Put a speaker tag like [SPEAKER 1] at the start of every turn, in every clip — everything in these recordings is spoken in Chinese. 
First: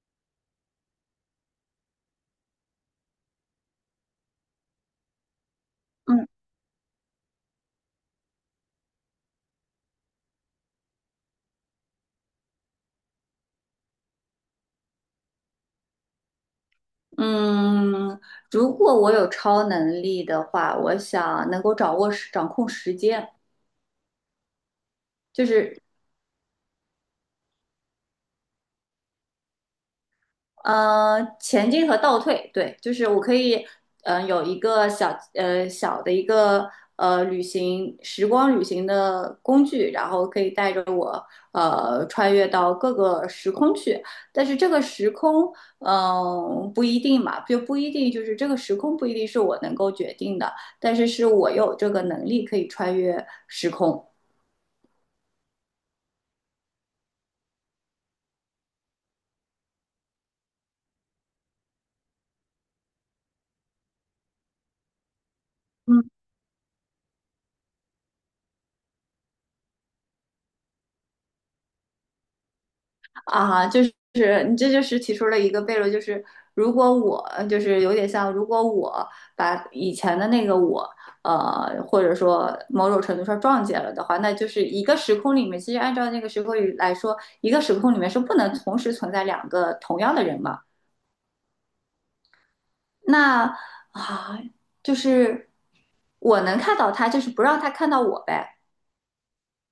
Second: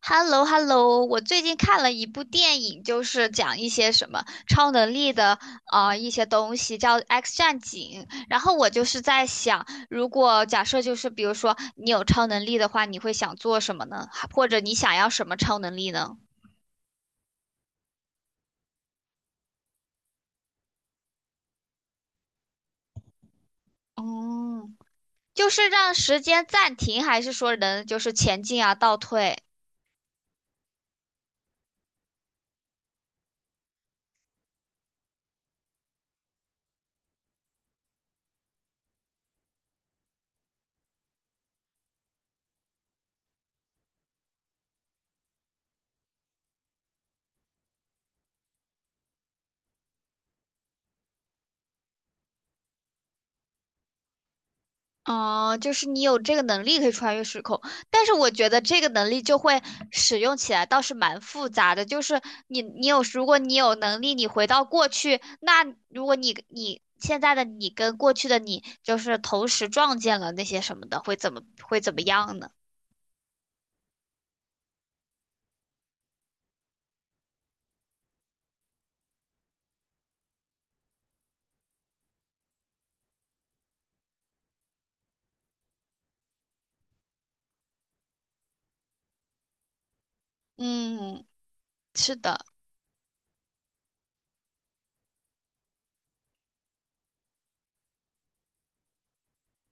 [SPEAKER 1] h e l l o h e l l o 我最近看了一部电影，就是讲一些什么超能力的一些
[SPEAKER 2] 嗯
[SPEAKER 1] 东西，叫《X 战警》。然后我就是在想，如果假设就是比如说你有超能力的话，你会想做什么呢？或者你想要什么超能力呢？
[SPEAKER 2] 嗯，如果我有超能力的话，我想能够掌控时间，
[SPEAKER 1] 哦，
[SPEAKER 2] 就
[SPEAKER 1] 就是
[SPEAKER 2] 是
[SPEAKER 1] 让时间暂停，还是说能就是前进啊、倒退？
[SPEAKER 2] 前进和倒退，对，就是我可以，有一个小的一个呃旅行时光旅行的工具，然后可以带着我穿越到各个时空去。但是这个时空，不一定嘛，就不一定就是这个时空不一定是我能够决定的，但是是我有这个能力可以穿越时空。
[SPEAKER 1] 哦，就是你有这个能力可以穿越时空，但是我觉得这个能力就会使用起来倒是蛮复杂的。就是你，你有，如果你有能力，你回到过去，那如
[SPEAKER 2] 嗯。
[SPEAKER 1] 果你现在的你跟过去的你就是同时撞见了那些什么的，会怎么样呢？
[SPEAKER 2] 啊，就是你这就是提出了一个悖论，就是如果我就是有点像，如果我把以前的那个我，或者说某种程度上撞见了的话，那就是一个时空里面，其实按照那个时空里来说，一个时空里面是不能同时存在两个同样的人嘛。
[SPEAKER 1] 嗯，是的。
[SPEAKER 2] 那啊，就是我能看到他，就是不让他看到我呗。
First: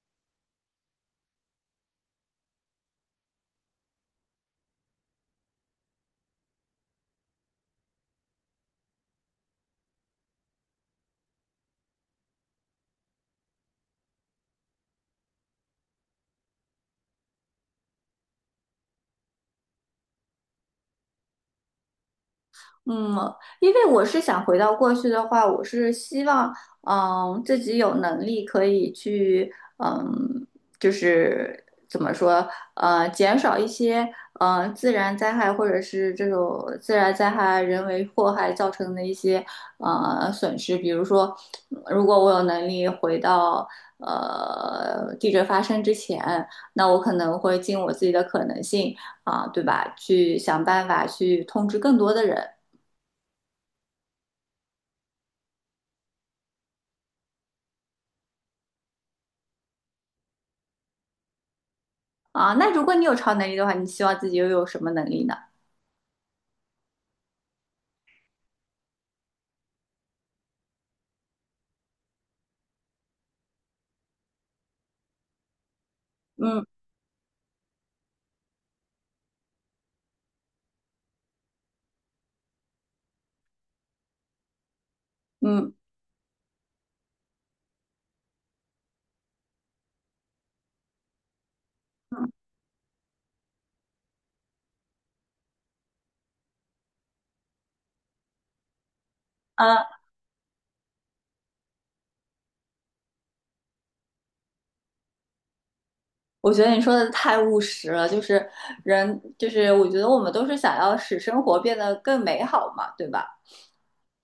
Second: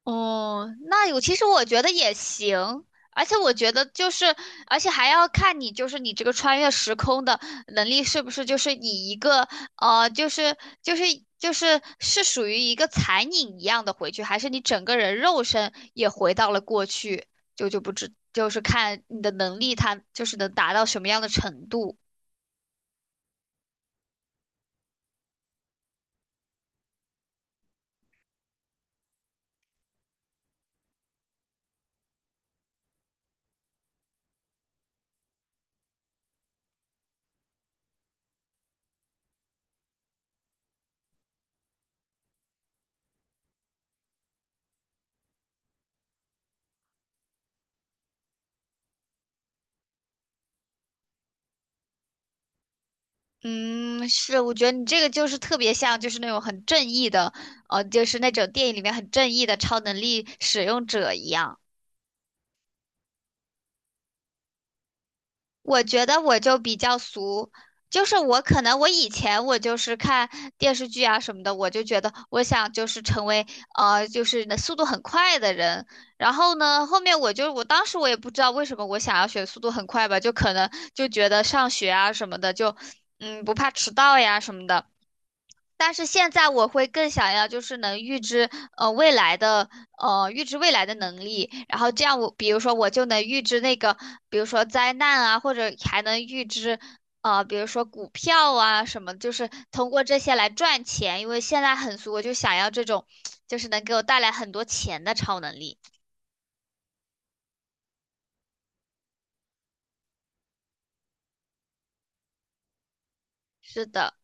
[SPEAKER 1] 哦，那有，其实我觉得也行，而且我觉得就是，而且还要看你就是你这个穿越时空的能力是不是就是以一个呃，就是就是就是是属于一个残影一样的回去，还是你整个人肉身也回到了过去，就就不知就是看你的能力它就是能达到什么样的程度。
[SPEAKER 2] 嗯，因为我是想回到过去的话，我是希望，嗯，自己有能力可以去，嗯，就是怎么说，减少一些，自然灾害或者是这种自然灾害、人为祸害造成的一些，损失。比如说，如果我有能力回到，地震发生之前，那我可能会尽我自己的可能性。啊，对吧？去想办法去通知更多的人。
[SPEAKER 1] 嗯，是，我觉得你这个就是特别像，就是那种很正义的，就是那种电影里面很正义的超能力使用者一样。
[SPEAKER 2] 啊，那如果你有超能力的话，你希望自己又有什么能力呢？
[SPEAKER 1] 我觉得我就比较俗，就是我可能我以前我就是看电视剧啊什么的，我就觉得我想就是成为就是那速度很快的人。然后
[SPEAKER 2] 嗯
[SPEAKER 1] 呢，后面我当时也不知道为什么我想要学速度很快吧，就可能就觉得上学啊什么的就不怕迟到呀什么的。
[SPEAKER 2] 嗯。
[SPEAKER 1] 但是现在我会更想要就是能预知呃未来的呃预知未来的能力，然后这样我比如说我就能预知那个比如说灾难啊，或者还能预知比如说股票啊什么，就是通
[SPEAKER 2] 啊，
[SPEAKER 1] 过这些来赚钱，因为现在很俗，我就想要这种就是能给我带来很多钱的超能力。
[SPEAKER 2] 我觉得你说的太务实了，就是人，就是我觉得我们都是想要使生活变得更美好嘛，对吧？
[SPEAKER 1] 是的。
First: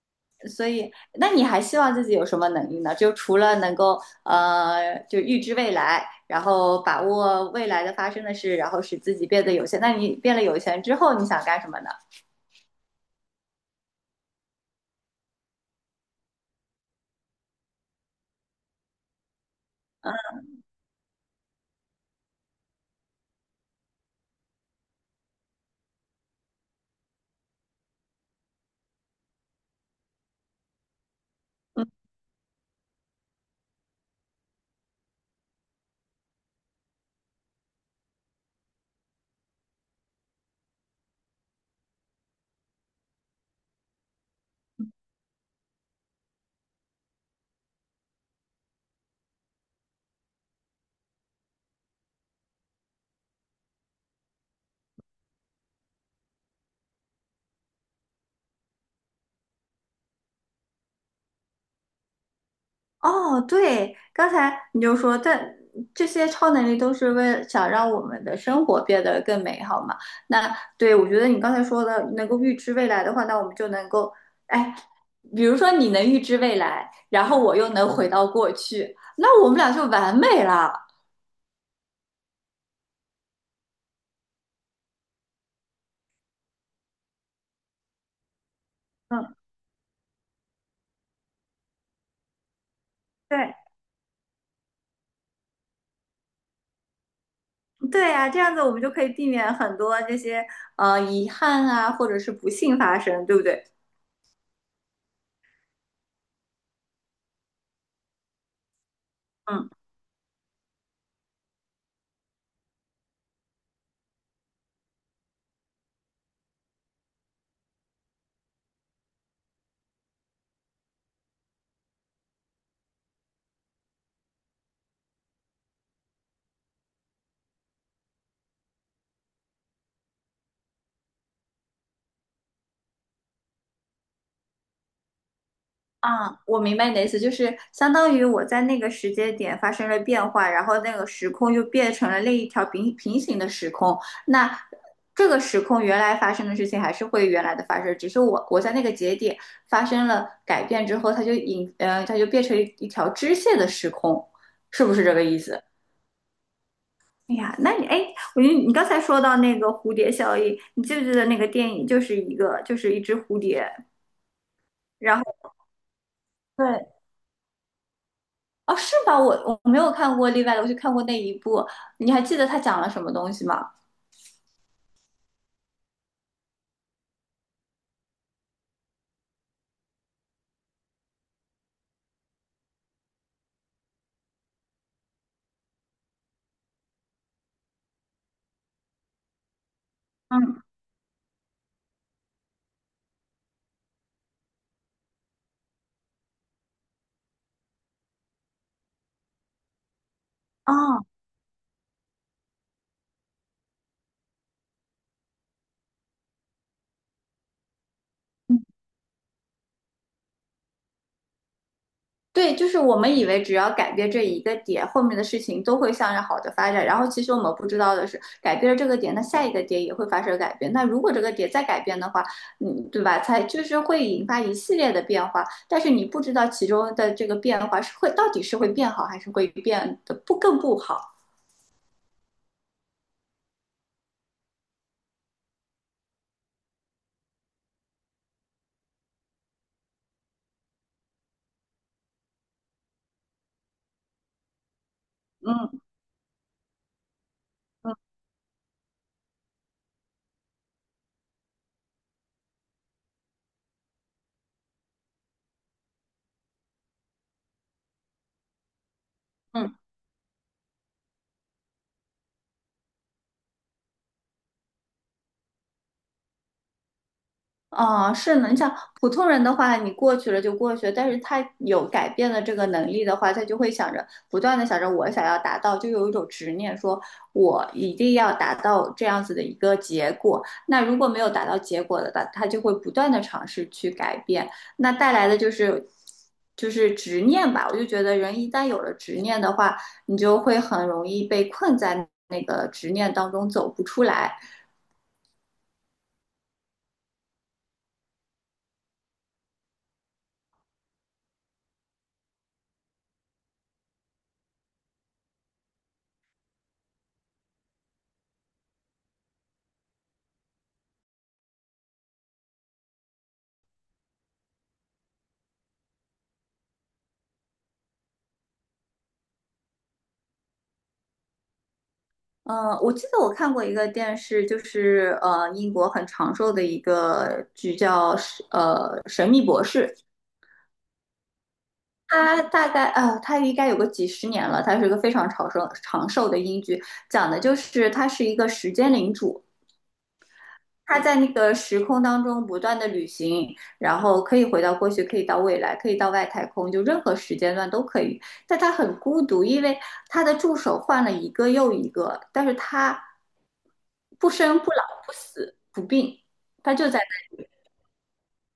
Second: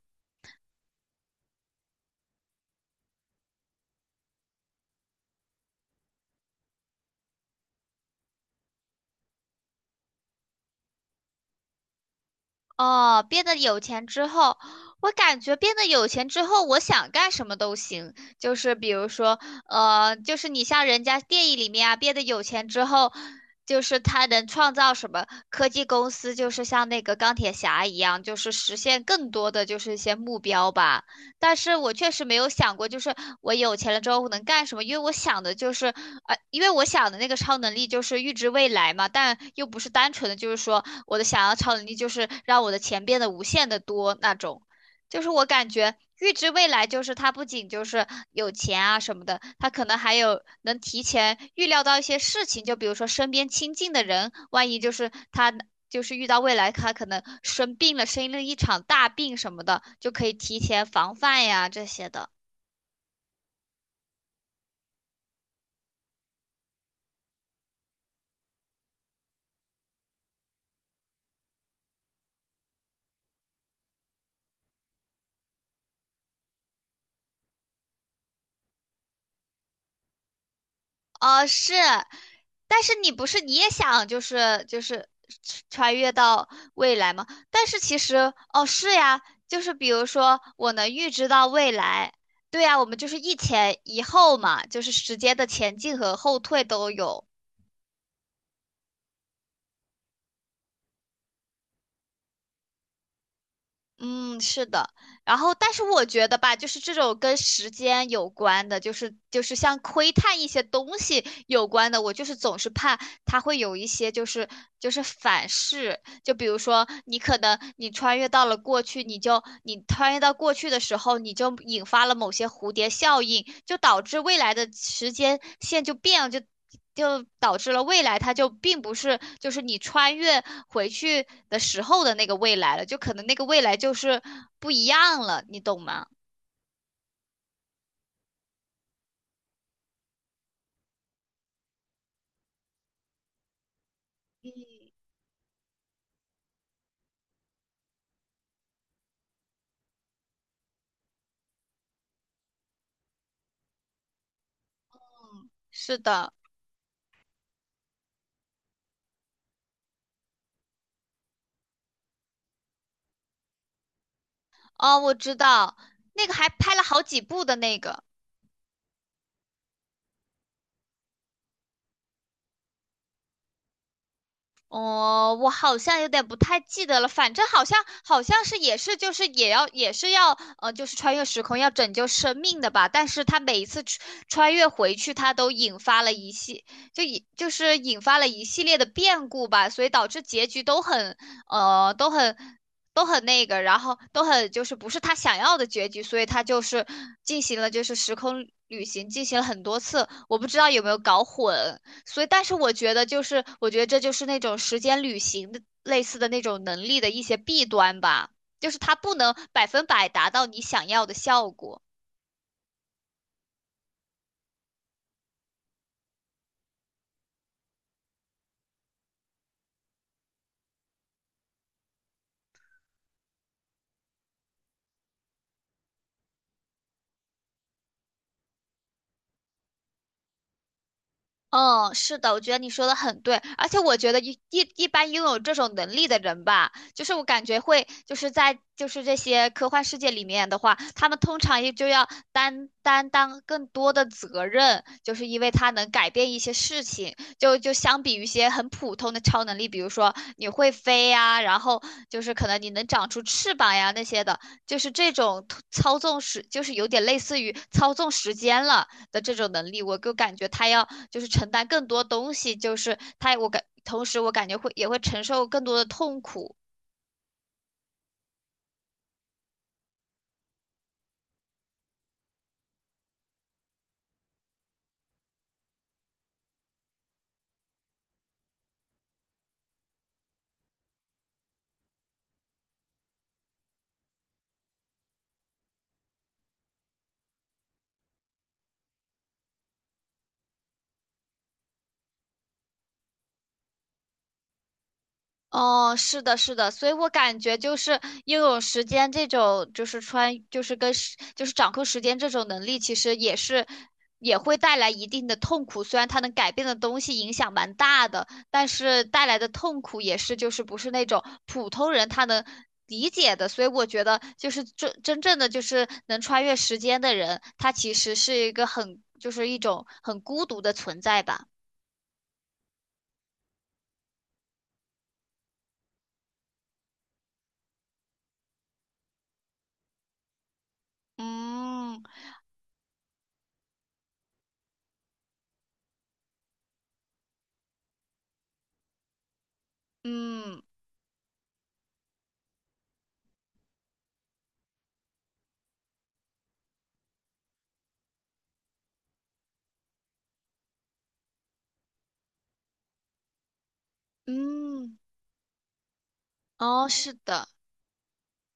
[SPEAKER 2] 所以，那你还希望自己有什么能力呢？就除了能够就预知未来，然后把握未来的发生的事，然后使自己变得有钱。那你变了有钱之后，你想干什么呢？
[SPEAKER 1] 哦，变得有钱之后，我感觉变得有钱之后，我想干什么都行。就是比如说，就是你像人家电影里面啊，变得有钱之后，就是他能创造什么科技公司，就是像那个钢铁侠一样，就是实现更多的就是一些目标吧。但是我确实没有想过，就是我有钱了之后我能干什么，因为我想的就是，因为我想的那个超能力就是预知未来嘛，但又不是单纯的，就是说我的想要超能力就是让我的钱变得无限的多那种。就是我感觉预知未来，就是他不仅就是有钱啊什么的，他可能还有能提前预料到一些事情，就比如说身边亲近的人，万一就是他就是遇到未来他可能生病了，生了一场大病什么的，就可以提前防范呀这些的。
[SPEAKER 2] 哦，对，刚才你就说，但这些超能力都是为了想让我们的生活变得更美好嘛。那对，我觉得你刚才说的，能够预知未来的话，那我们就能够，哎，比如说你能预知未来，然后我又能回到过去，那我们俩就完美了。
[SPEAKER 1] 哦，是，但是你不是你也想就是穿越到未来吗？但是其实哦是呀，
[SPEAKER 2] 嗯，
[SPEAKER 1] 就是比如说我能预知到未来，对呀，我们就是一
[SPEAKER 2] 对，
[SPEAKER 1] 前一后嘛，就是时间的前进和后退都有。
[SPEAKER 2] 对呀，这样子我们就可以避免很多这些遗憾啊，或者是不幸发生，对不对？
[SPEAKER 1] 嗯，是的。然后，但是我觉得吧，就是这种跟时间有关的，就是
[SPEAKER 2] 嗯。
[SPEAKER 1] 像窥探一些东西有关的，我就是总是怕它会有一些反噬。就比如说，你可能你穿越到了过去，你穿越到过去的时候，你就引发了某些蝴蝶效应，就导致未来的时间线就变了，就就导致了未来它就并不是就是你穿越回去的时候的那个未来了，就可能那个未来就是不一样了，你懂吗？
[SPEAKER 2] 啊，我明白你的意思，就是相当于我在那个时间点发生了变化，然后那个时空又变成了另一条平行的时空。那
[SPEAKER 1] 嗯，
[SPEAKER 2] 这个时空原来发生的事情还是会原来的发生，只是我在那个节点发生了改变之后，它就变成一条支线的时空，是不是这个意思？
[SPEAKER 1] 是的。
[SPEAKER 2] 哎呀，那你哎，我觉得你刚才说到那个蝴蝶效应，你记不记得那个电影就是一个就是一只蝴蝶，
[SPEAKER 1] 哦，我
[SPEAKER 2] 然
[SPEAKER 1] 知
[SPEAKER 2] 后
[SPEAKER 1] 道，那个还拍了
[SPEAKER 2] 对。
[SPEAKER 1] 好几部的那个。
[SPEAKER 2] 哦，是吧？我没有看过例外的，我就看过那一部。你还记得他讲了什么东西吗？
[SPEAKER 1] 哦，我好像有点不太记得了，反正好像是也是就是也是要就是穿越时空要拯救生命的吧。但是他每一次穿越回去，他都引发了一系就引就是引发了一系列的变故吧，所以导致结局
[SPEAKER 2] 嗯。
[SPEAKER 1] 都很呃都很都很那个，然后都很就是不是他想要的结局，所以他就是进行了就是时空旅行，进行了很多次，我不知道有没有
[SPEAKER 2] 哦。
[SPEAKER 1] 搞混。所以，但是我觉得，就是我觉得这就是那种时间旅行的类似的那种能力的一些弊端吧，
[SPEAKER 2] 嗯,
[SPEAKER 1] 就是它不能百分百达到你想要的效果。
[SPEAKER 2] 对，就是我们以为只要改变这一个点，后面的事情都会向着好的发展。然后其实我们不知道的是，改变了这个点，那下一个点也会发生改变。那如果这个点再改变的话，嗯，对吧？才就是会引发一系列的变化。但是你不知道其中的这个变化是会到底是会变好，还是会变得不更不好。
[SPEAKER 1] 嗯，是的，我觉得你说的很对，而且我觉得一般拥有这种能力的人吧，就是我感觉会就是在就是这些科幻世界里面的话，他们通常也就要担当更多的责任，就是因为他
[SPEAKER 2] 嗯
[SPEAKER 1] 能改变一些事情，就就
[SPEAKER 2] 嗯
[SPEAKER 1] 相比于一些很普通的超能力，比如说你会飞呀，然后就是可能你能长出翅膀呀那些的，就是这种操纵时，就是有点类似于操纵时间了。的这种能
[SPEAKER 2] 嗯。
[SPEAKER 1] 力，我就感觉他要就是承担更多东西，就是他我感同时我感觉会也会承受更多的痛苦。
[SPEAKER 2] 哦，是你想普通人的话，你过去了就过去了，但是他有改变的这个能力的话，他就会想着不断的想着我想要达到，就有一种执念，说我一定要达到这样子的一个结果。那如果没有达到结果的，他就会不断的尝试去改变，那带来的就是就是执念吧。我就觉得人一旦有了执念的话，你就会很容易被困在那个执念当中走不出来。
[SPEAKER 1] 哦，是的，是的，所以我感觉就是拥有时间这种，就是穿，就是跟时，就是掌控时间这种能力，其实也是也会带来一定的痛苦。虽然它能改变的东西影响蛮大的，但是带来的痛苦也是就是不是那种普通人他能理解的。所以我觉得就是真正的就是能穿越时间的人，他其实是一个很就是一种很孤独的存在吧。
[SPEAKER 2] 我记得我看过一个电视，就是英国很长寿的一个剧叫《神秘博士》，
[SPEAKER 1] 嗯
[SPEAKER 2] 它大概它应该有个几十年了，它是一个非常长寿的英剧，讲的就是他是一个时间领主，
[SPEAKER 1] 嗯
[SPEAKER 2] 他在那个时空当中不断的旅行，然后可以回到过去，可以到未来，可以到外太空，就任何时间段都可以。但他很孤独，因为他的助手换了一个又一个，但是他不生不老
[SPEAKER 1] 嗯。
[SPEAKER 2] 不死不病，他
[SPEAKER 1] 哦，
[SPEAKER 2] 就在
[SPEAKER 1] 是
[SPEAKER 2] 那
[SPEAKER 1] 的。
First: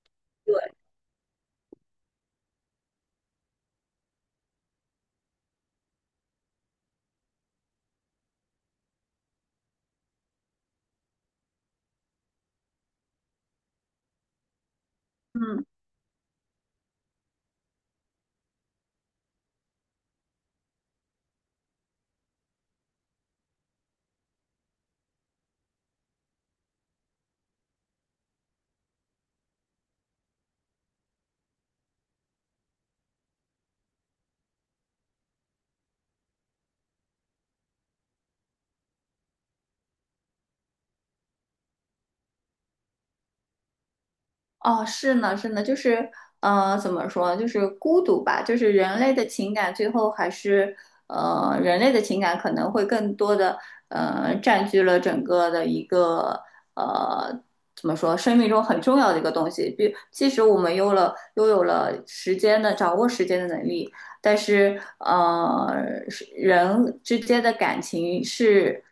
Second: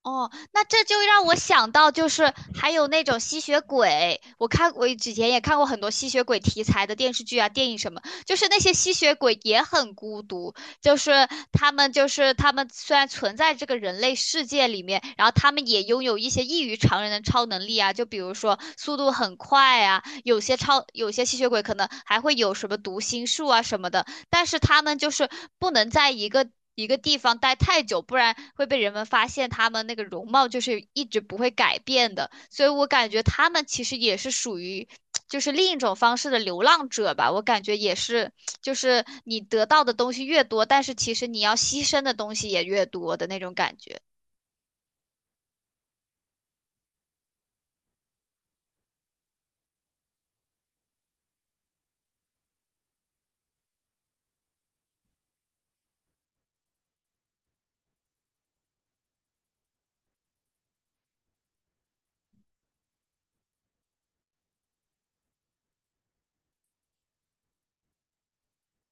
[SPEAKER 1] 哦，
[SPEAKER 2] 对，
[SPEAKER 1] 那这就让我想到，就是还有那种吸血鬼，我之前也看过很多吸血鬼题材的电视剧啊、电影什么，就是那些吸血鬼也很孤独，他们虽然存在这个人类世界里面，然后他
[SPEAKER 2] 嗯。
[SPEAKER 1] 们也拥有一些异于常人的超能力啊，就比如说速度很快啊，有些吸血鬼可能还会有什么读心术啊什么的，但是他们就是不能在一个地方待太久，不然会被人们发现他们那个容貌就是一直不会改变的。所以我感觉他们其实也是属于就是另一种方式的流浪者吧。我感觉也是，就是你得到的东西越多，但是其实你要牺牲的东西也越多的那种感觉。
[SPEAKER 2] 哦，是呢，是呢，就是，怎么说呢，就是孤独吧，就是人类的情感，最后还是，人类的情感可能会更多的，占据了整个的一个，呃，怎么说，生命中很重要的一个东西。比，即使我们有了，拥有了时间的掌握时间的能力，但是是人之间的感情是，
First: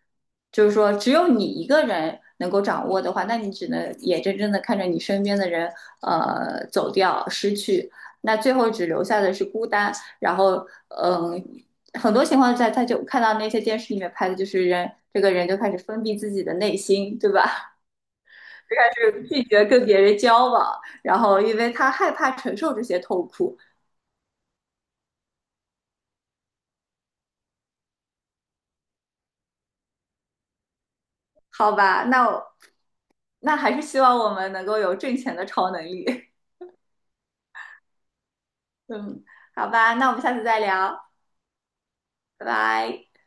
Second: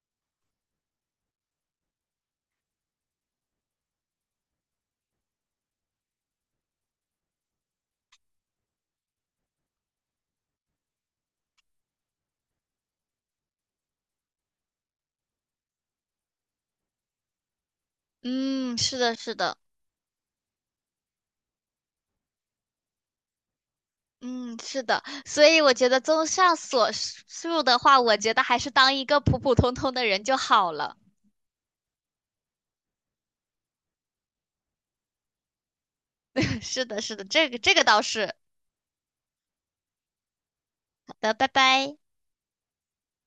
[SPEAKER 2] 就是说只有你一个人能够掌握的话，那你只能眼睁睁的看着你身边的人走掉、失去，那最后只留下的是孤单。然后很多情况在，他就看到那些电视里面拍的，就是人这个人就开始封闭自己的内心，对吧？
[SPEAKER 1] 嗯，
[SPEAKER 2] 就开
[SPEAKER 1] 是的，
[SPEAKER 2] 始
[SPEAKER 1] 是
[SPEAKER 2] 拒
[SPEAKER 1] 的。
[SPEAKER 2] 绝跟别人交往，然后因为他害怕承受这些痛苦。
[SPEAKER 1] 嗯，是的，所以我觉得综上所述的话，我觉得还是当一个普普通通的人就好了。
[SPEAKER 2] 好吧，那我那还是希望我们能够有挣钱的超能力。
[SPEAKER 1] 是的，是的，这个这个倒是。
[SPEAKER 2] 嗯，好吧，那我们下次再聊，
[SPEAKER 1] 好的，拜拜。
[SPEAKER 2] 拜拜。